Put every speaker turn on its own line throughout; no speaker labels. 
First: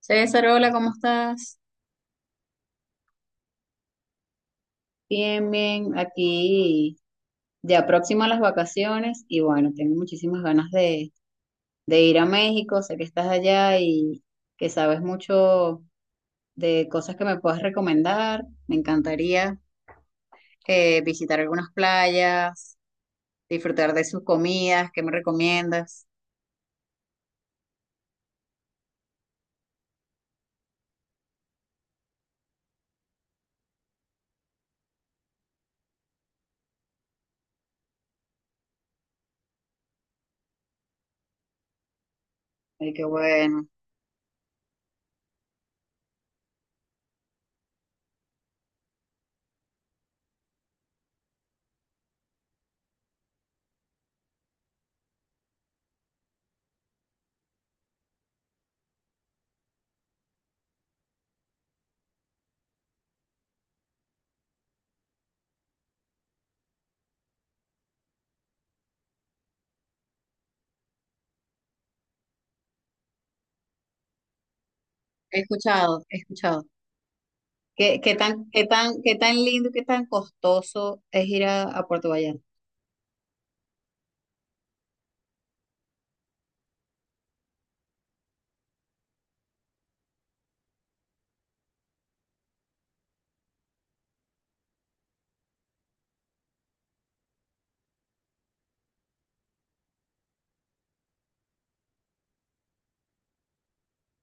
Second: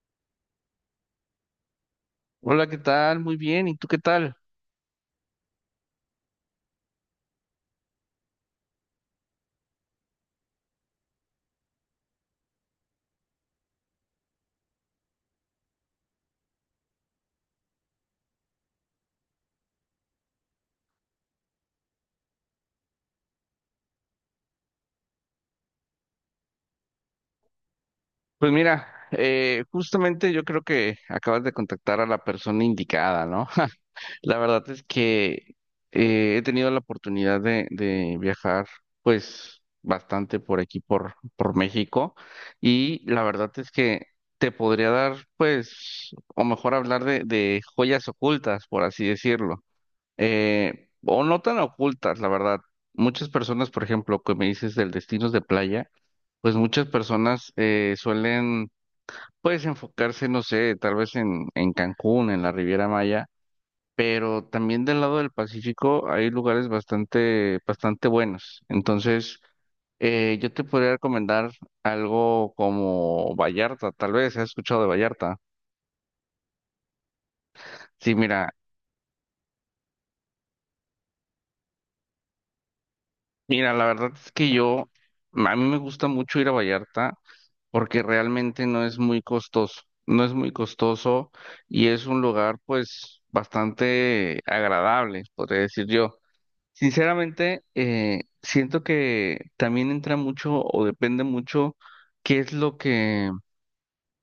César, hola, ¿cómo estás?
Hola, ¿qué tal? Muy bien, ¿y tú qué tal?
Bien, bien, aquí ya próximo a las vacaciones y bueno, tengo muchísimas ganas de ir a México, sé que estás allá y que sabes mucho de cosas que me puedas recomendar. Me encantaría visitar algunas playas, disfrutar de sus comidas, ¿qué me recomiendas?
Pues mira, justamente yo creo que acabas de contactar a la persona indicada, ¿no? La verdad es que he tenido la oportunidad de viajar, pues, bastante por aquí, por México,
Ay, qué
y la verdad
bueno.
es que te podría dar, pues, o mejor hablar de joyas ocultas, por así decirlo, o no tan ocultas, la verdad. Muchas personas, por ejemplo, que me dices del destinos de playa, pues muchas personas suelen, pues, enfocarse, no sé, tal vez en Cancún, en la Riviera Maya, pero también del lado del Pacífico hay lugares bastante buenos. Entonces, yo te podría recomendar algo como Vallarta, tal vez, ¿has escuchado de Vallarta?
He escuchado, he escuchado. ¿Qué,
Sí,
qué tan,
mira,
qué tan, qué tan lindo, qué tan costoso es ir a Puerto Vallarta?
mira, la verdad es que yo, a mí me gusta mucho ir a Vallarta porque realmente no es muy costoso, no es muy costoso y es un lugar pues bastante agradable, podría decir yo. Sinceramente, siento que también entra mucho o depende mucho qué es lo que,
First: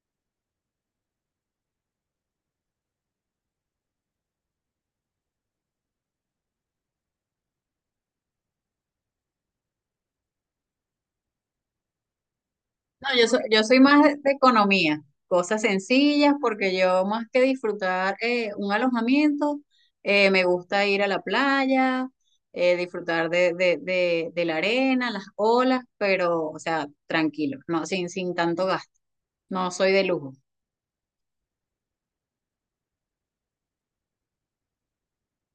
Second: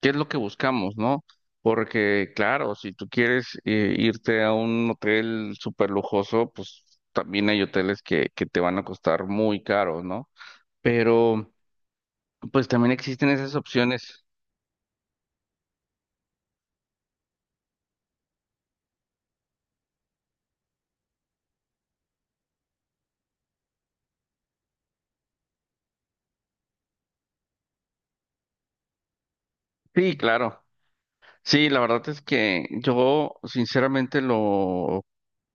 qué es lo que buscamos, ¿no? Porque claro, si tú quieres irte a un hotel súper lujoso, pues también hay hoteles que te van a costar muy caro, ¿no? Pero pues también
No, yo
existen
soy,
esas
yo soy más de
opciones.
de economía, cosas sencillas, porque yo más que disfrutar un alojamiento, me gusta ir a la playa, disfrutar de la arena, las olas, pero, o sea, tranquilo, no, sin tanto gasto. No soy de
Sí,
lujo.
claro. Sí, la verdad es que yo sinceramente lo,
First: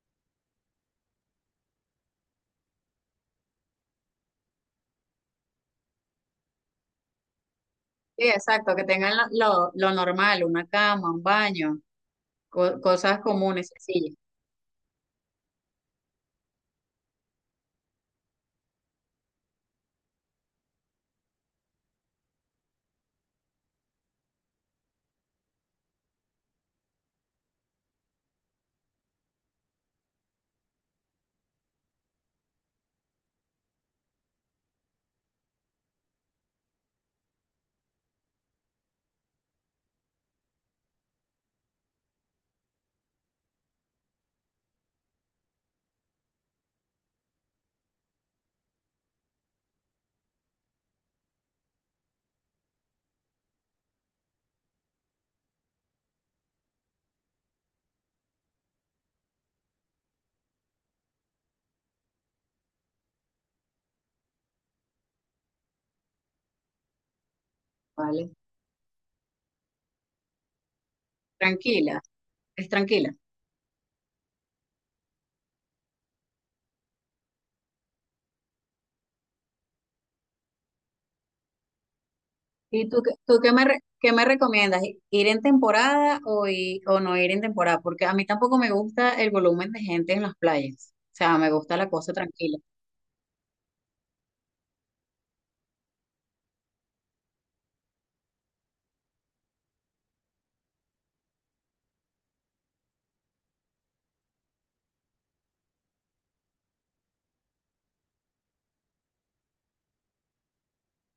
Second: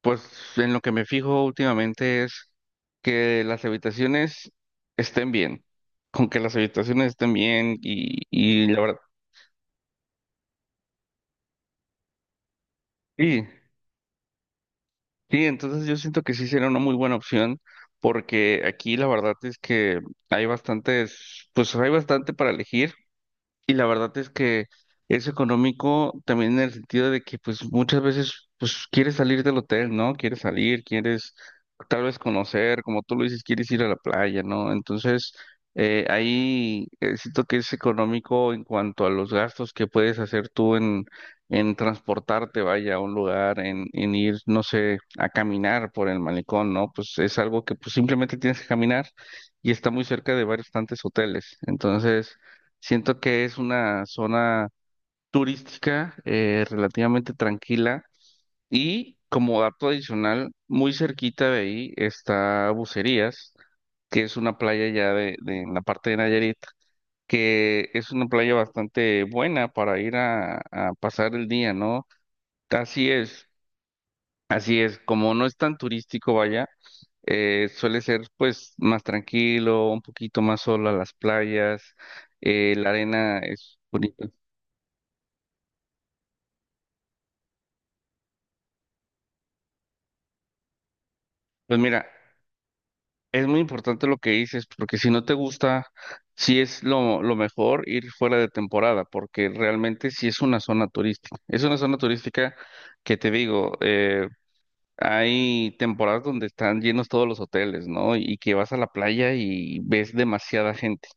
pues en lo que me fijo últimamente es que las habitaciones estén bien, con que las habitaciones estén bien
Sí,
y
exacto,
la
que
verdad,
tengan lo normal, una cama, un baño, cosas
sí,
comunes, sencillas,
sí, entonces yo siento que sí sería una muy buena opción porque aquí la verdad es que hay bastantes, pues hay bastante para elegir. Y la verdad es que es económico también en el sentido de que pues muchas veces pues quieres salir del hotel, ¿no? Quieres salir, quieres tal vez conocer, como tú lo dices, quieres ir a la playa, ¿no? Entonces ahí siento que es económico en cuanto a los gastos que puedes hacer tú en transportarte, vaya, a un lugar, en ir, no sé, a caminar por el malecón, ¿no? Pues es algo que pues simplemente tienes que caminar y está muy cerca de varios tantos hoteles. Entonces… Siento que es una zona turística relativamente tranquila y como dato adicional, muy cerquita de ahí está Bucerías, que es una playa ya en la parte de Nayarit, que es una
¿vale?
playa bastante buena para ir a pasar el día,
Tranquila,
¿no?
es
Así
tranquila.
es, así es, como no es tan turístico, vaya, suele ser pues más tranquilo, un poquito más solo a las playas,
¿Y
la
tú, tú
arena
qué me,
es
qué me
bonita.
recomiendas? ¿Ir en temporada o, o no ir en temporada? Porque a mí tampoco me gusta el volumen de gente en las playas. O sea, me gusta
Pues
la
mira,
cosa tranquila.
es muy importante lo que dices, porque si no te gusta, sí es lo mejor ir fuera de temporada, porque realmente sí es una zona turística. Es una zona turística que te digo, hay temporadas donde están llenos todos los hoteles, ¿no? Y que vas a la playa y ves demasiada gente.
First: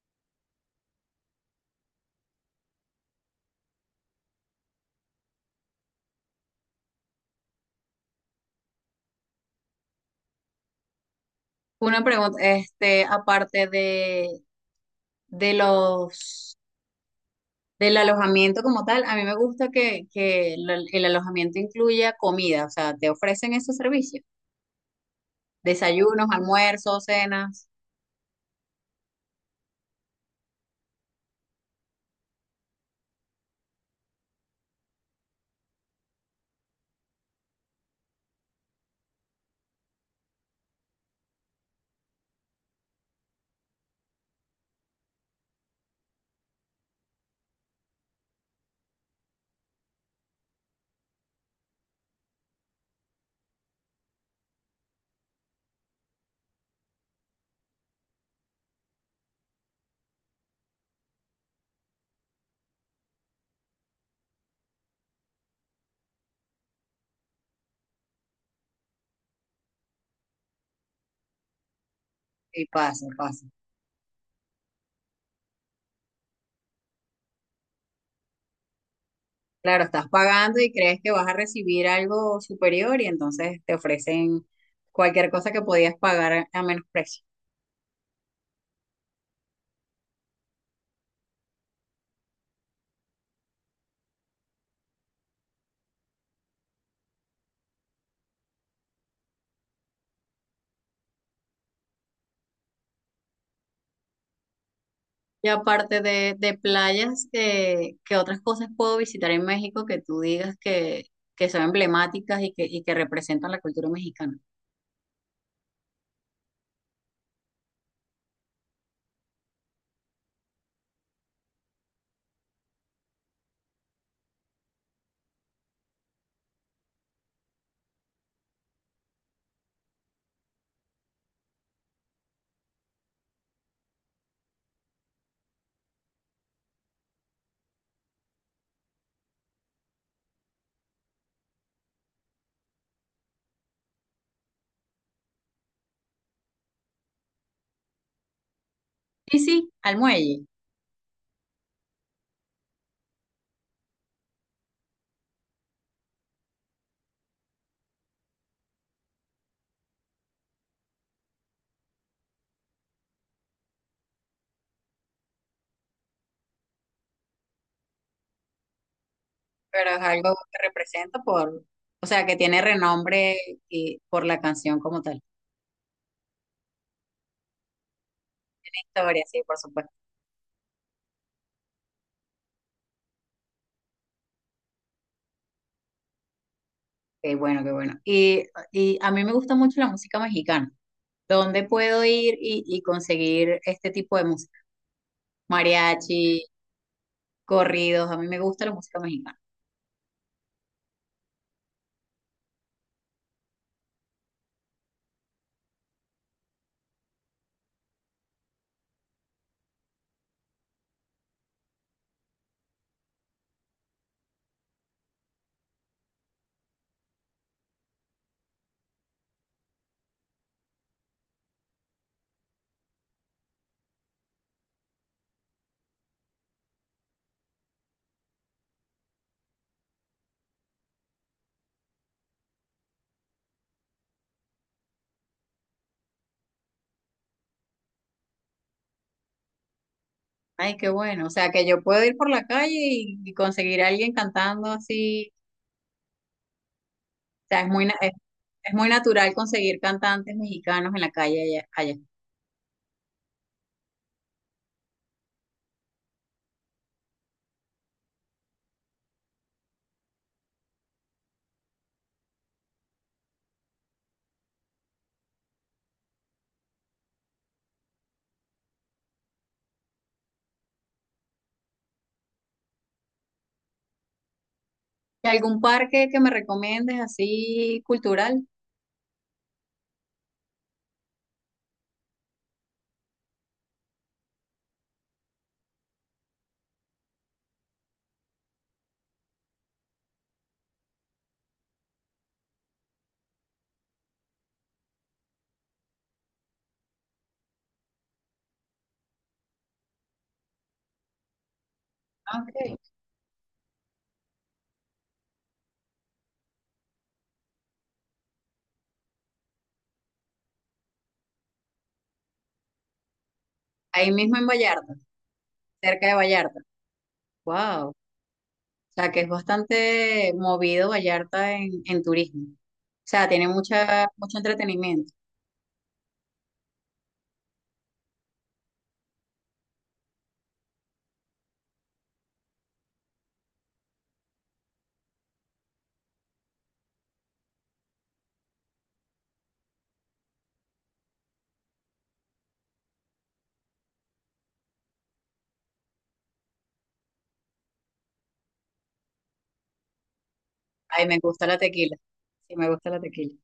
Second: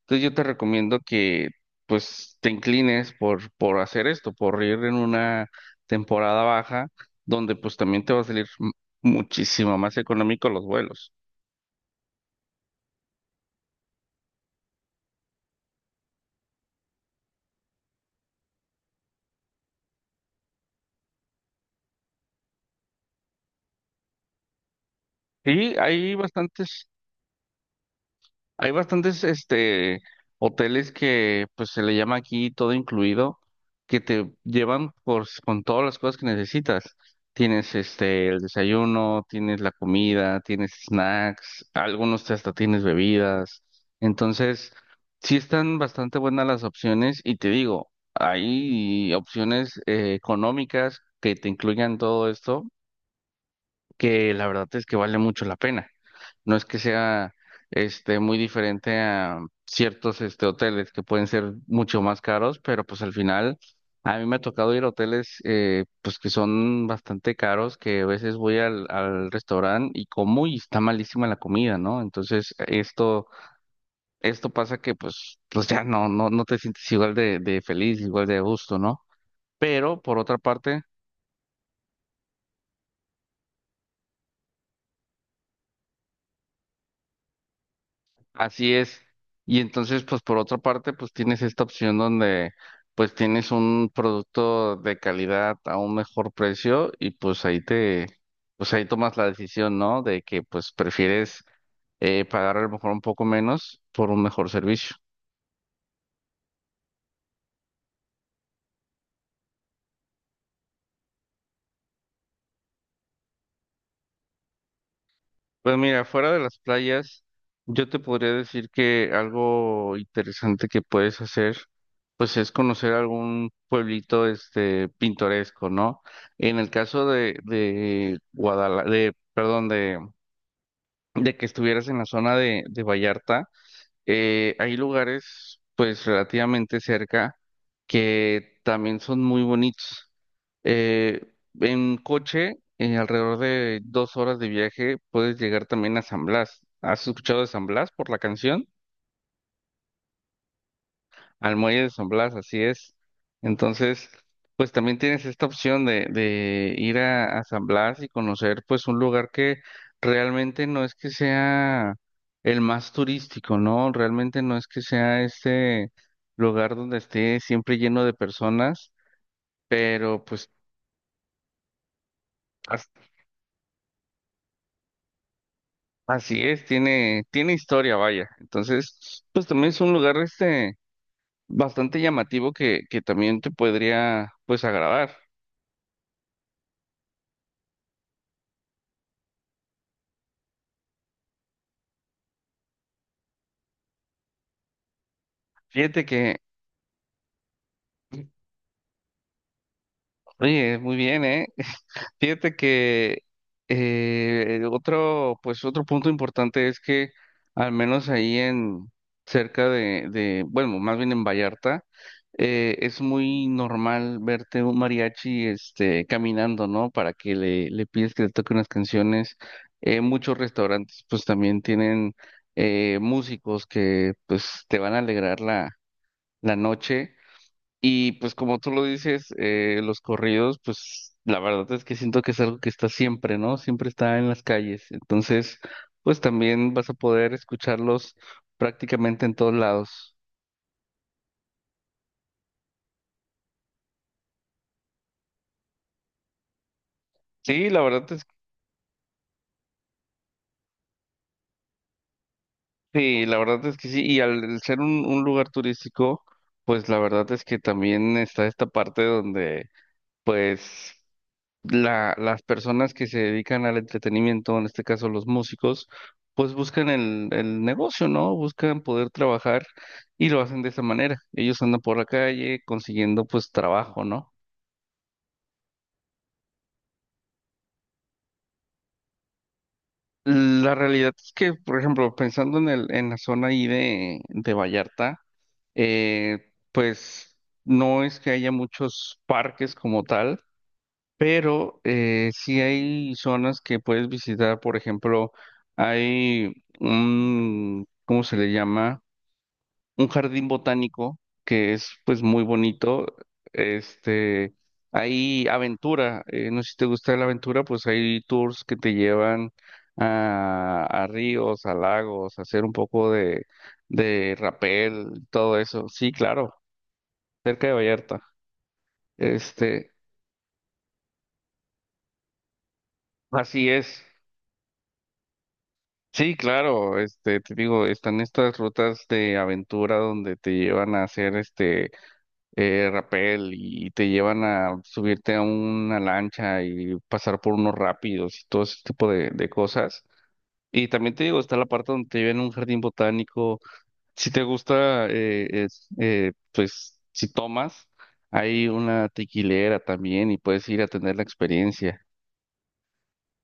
Entonces yo te recomiendo que pues te inclines por hacer esto, por ir en una temporada baja, donde pues también te va a salir muchísimo más económico los vuelos.
Una pregunta, este, aparte de los, del alojamiento como tal, a mí me gusta que el alojamiento incluya comida. O sea, te ofrecen ese servicio.
Sí,
Desayunos, almuerzos, cenas
hay bastantes hoteles que pues se le llama aquí todo incluido, que te llevan con todas las cosas que necesitas. Tienes el desayuno, tienes la comida, tienes snacks, algunos hasta tienes bebidas. Entonces, sí están bastante buenas las opciones y te digo, hay opciones económicas que te incluyan todo esto, que la verdad es que vale mucho la pena. No es que sea muy diferente a ciertos hoteles que pueden ser mucho más caros, pero pues al final a mí me ha tocado ir a hoteles pues que son bastante caros, que a veces voy al restaurante y como y está malísima la comida, ¿no? Entonces
y pasa,
esto
pasa.
esto pasa que pues ya no te sientes igual de feliz, igual de a gusto, ¿no?
Claro,
Pero
estás
por otra
pagando y
parte…
crees que vas a recibir algo superior y entonces te ofrecen cualquier cosa que podías pagar a menos precio.
Así es. Y entonces, pues por otra parte, pues tienes esta opción donde pues tienes un producto de calidad a un mejor precio y pues ahí te, pues ahí tomas la decisión, ¿no? De que pues prefieres pagar a lo mejor un poco menos por un mejor servicio.
Y aparte de playas, ¿qué otras cosas puedo visitar en México que tú digas que son emblemáticas y que representan la cultura mexicana?
Pues mira, fuera de las playas, yo te podría decir que algo interesante que puedes hacer pues es conocer algún pueblito pintoresco, ¿no? En el caso de de que estuvieras en la zona de Vallarta, hay lugares pues relativamente cerca que también son muy bonitos. Eh, en coche, en alrededor de 2 horas de viaje, puedes llegar también a San Blas. ¿Has escuchado de San Blas por la canción?
Sí, sí, al muelle,
Al muelle de San Blas, así es. Entonces, pues también tienes esta opción de ir a San Blas y conocer pues un lugar que realmente no es que sea el más turístico, ¿no? Realmente no es que sea lugar donde esté siempre lleno de personas,
pero es
pero
algo
pues
que representa por, o sea, que tiene
as-
renombre y por la canción como tal.
así es, tiene, tiene historia, vaya. Entonces,
Historia, sí,
pues
por
también es
supuesto.
un lugar bastante llamativo que también te podría pues agradar.
Qué bueno, qué bueno. Y a mí me gusta mucho la música mexicana. ¿Dónde puedo ir y conseguir este tipo de música?
Fíjate que…
Mariachi, corridos, a mí me gusta la música mexicana.
Oye, muy bien, ¿eh? Fíjate que otro, pues otro punto importante es que al menos ahí en cerca bueno, más bien en Vallarta, es muy normal verte un mariachi, este, caminando, ¿no? Para que le pides que le toque unas canciones. Muchos restaurantes, pues también tienen músicos que, pues, te van a alegrar la noche. Y pues como tú lo dices, los corridos, pues la verdad es que siento que es algo que está siempre, ¿no? Siempre está en las calles. Entonces, pues también vas a poder escucharlos prácticamente en todos lados.
Ay, qué bueno. O sea, que yo puedo ir por la calle y conseguir a alguien cantando así. O sea, es
Sí, la
muy,
verdad es
es muy natural conseguir cantantes mexicanos en la calle allá, allá.
sí, la verdad es que sí. Y al ser un lugar turístico, pues la verdad es que también está esta parte donde pues las personas que se dedican al entretenimiento, en este caso los músicos, pues buscan el negocio, ¿no? Buscan poder trabajar y lo hacen de esa manera. Ellos andan por la calle consiguiendo pues trabajo, ¿no?
¿Y algún parque que me recomiendes así cultural?
La realidad es que, por ejemplo, pensando en el, en la zona ahí de Vallarta, pues no es que haya muchos parques como tal. Pero sí hay zonas que puedes visitar, por ejemplo, hay un, ¿cómo se le llama? Un jardín botánico que es pues muy
Ah, ok.
bonito. Este, hay aventura, no sé si te gusta la aventura, pues hay tours que te llevan a ríos, a lagos, a hacer un poco
Ahí
de
mismo en Vallarta,
rapel, todo eso.
cerca
Sí,
de
claro,
Vallarta.
cerca de
Wow.
Vallarta.
Sea, que es
Este,
bastante movido Vallarta en turismo. O sea, tiene
así es.
mucha, mucho entretenimiento.
Sí, claro, este, te digo, están estas rutas de aventura donde te llevan a hacer rapel y te llevan a subirte a una lancha y pasar por unos rápidos y todo ese tipo de cosas. Y también te digo, está la parte donde te llevan a un jardín botánico. Si te gusta, es, pues si tomas, hay una tequilera también y puedes ir a
Ay,
tener
me
la
gusta la tequila.
experiencia.
Sí, me gusta la tequila.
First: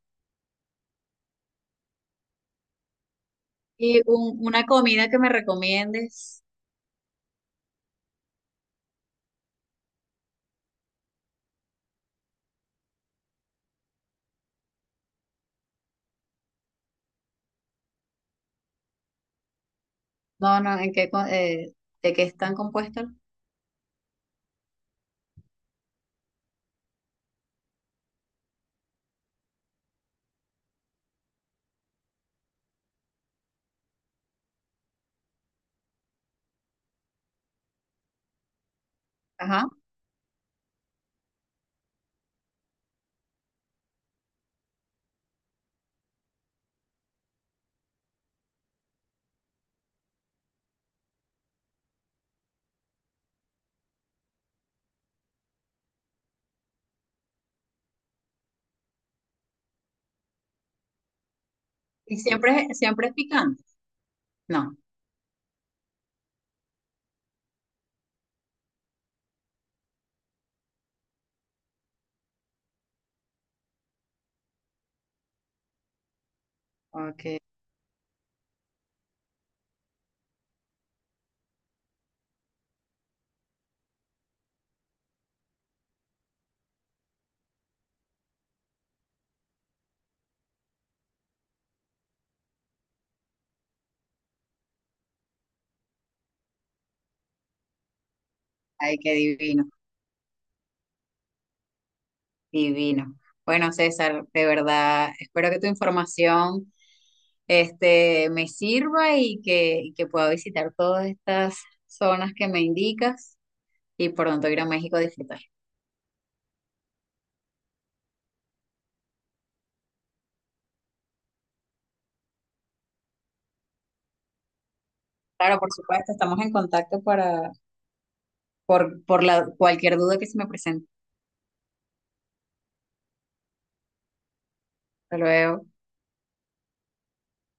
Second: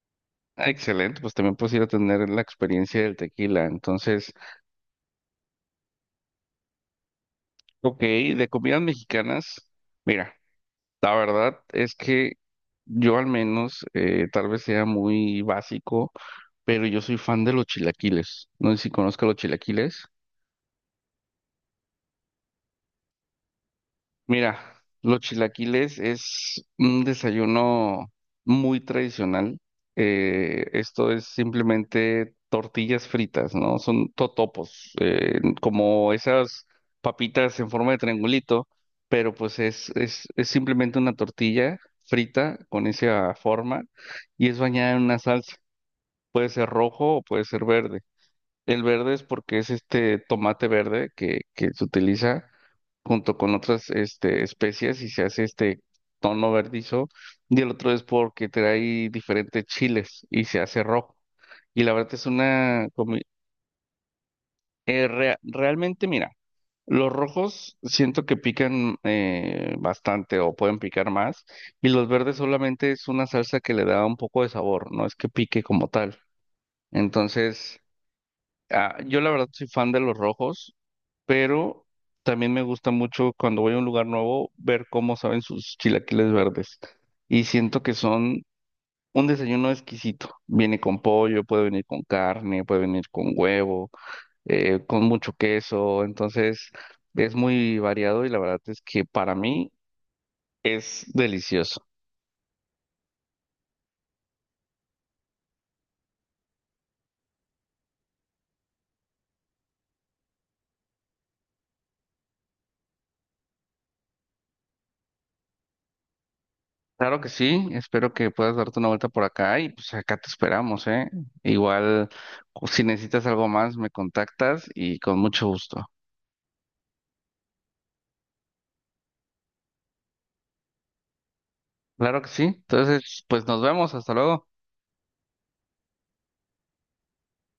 Ah, excelente, pues también puedes ir a tener la experiencia del tequila.
Y
Entonces,
una comida que me recomiendes.
ok, de comidas mexicanas, mira, la verdad es que yo al menos, tal vez sea muy básico, pero yo soy fan de los chilaquiles. No sé si conozco los chilaquiles.
No, no, ¿en qué, de qué están compuestos?
Mira, los chilaquiles es un desayuno muy tradicional. Esto es simplemente tortillas fritas, ¿no? Son totopos, como esas papitas en forma de triangulito, pero pues
Ajá.
es simplemente una tortilla frita con esa forma y es bañada en una salsa. Puede ser rojo o puede ser verde. El verde es porque es este tomate verde que se utiliza junto con otras este, especies y se hace este tono verdizo. Y el otro es porque trae diferentes chiles y se hace rojo. Y la verdad
Y
es
siempre,
una…
siempre es picante. No.
realmente, mira, los rojos siento que pican bastante o pueden picar más. Y los verdes solamente es una salsa que le da un poco de sabor, no es que pique como tal.
Ok.
Entonces… Ah, yo la verdad soy fan de los rojos, pero también me gusta mucho cuando voy a un lugar nuevo ver cómo saben sus chilaquiles verdes. Y siento que son un desayuno exquisito. Viene con pollo, puede venir con carne, puede venir con huevo, con mucho queso. Entonces es muy variado y la verdad es
Ay,
que
qué
para
divino.
mí es delicioso.
Divino. Bueno, César, de verdad, espero que tu información este, me sirva y que pueda visitar todas estas zonas que me indicas y pronto ir a México a disfrutar.
Claro que sí, espero que puedas darte una vuelta por acá y pues acá te esperamos, ¿eh? Igual, si necesitas algo más, me contactas y con mucho
Claro, por
gusto.
supuesto, estamos en contacto para, por la, cualquier duda que se me presente.
Claro que sí. Entonces, pues nos vemos. Hasta luego.
Hasta luego.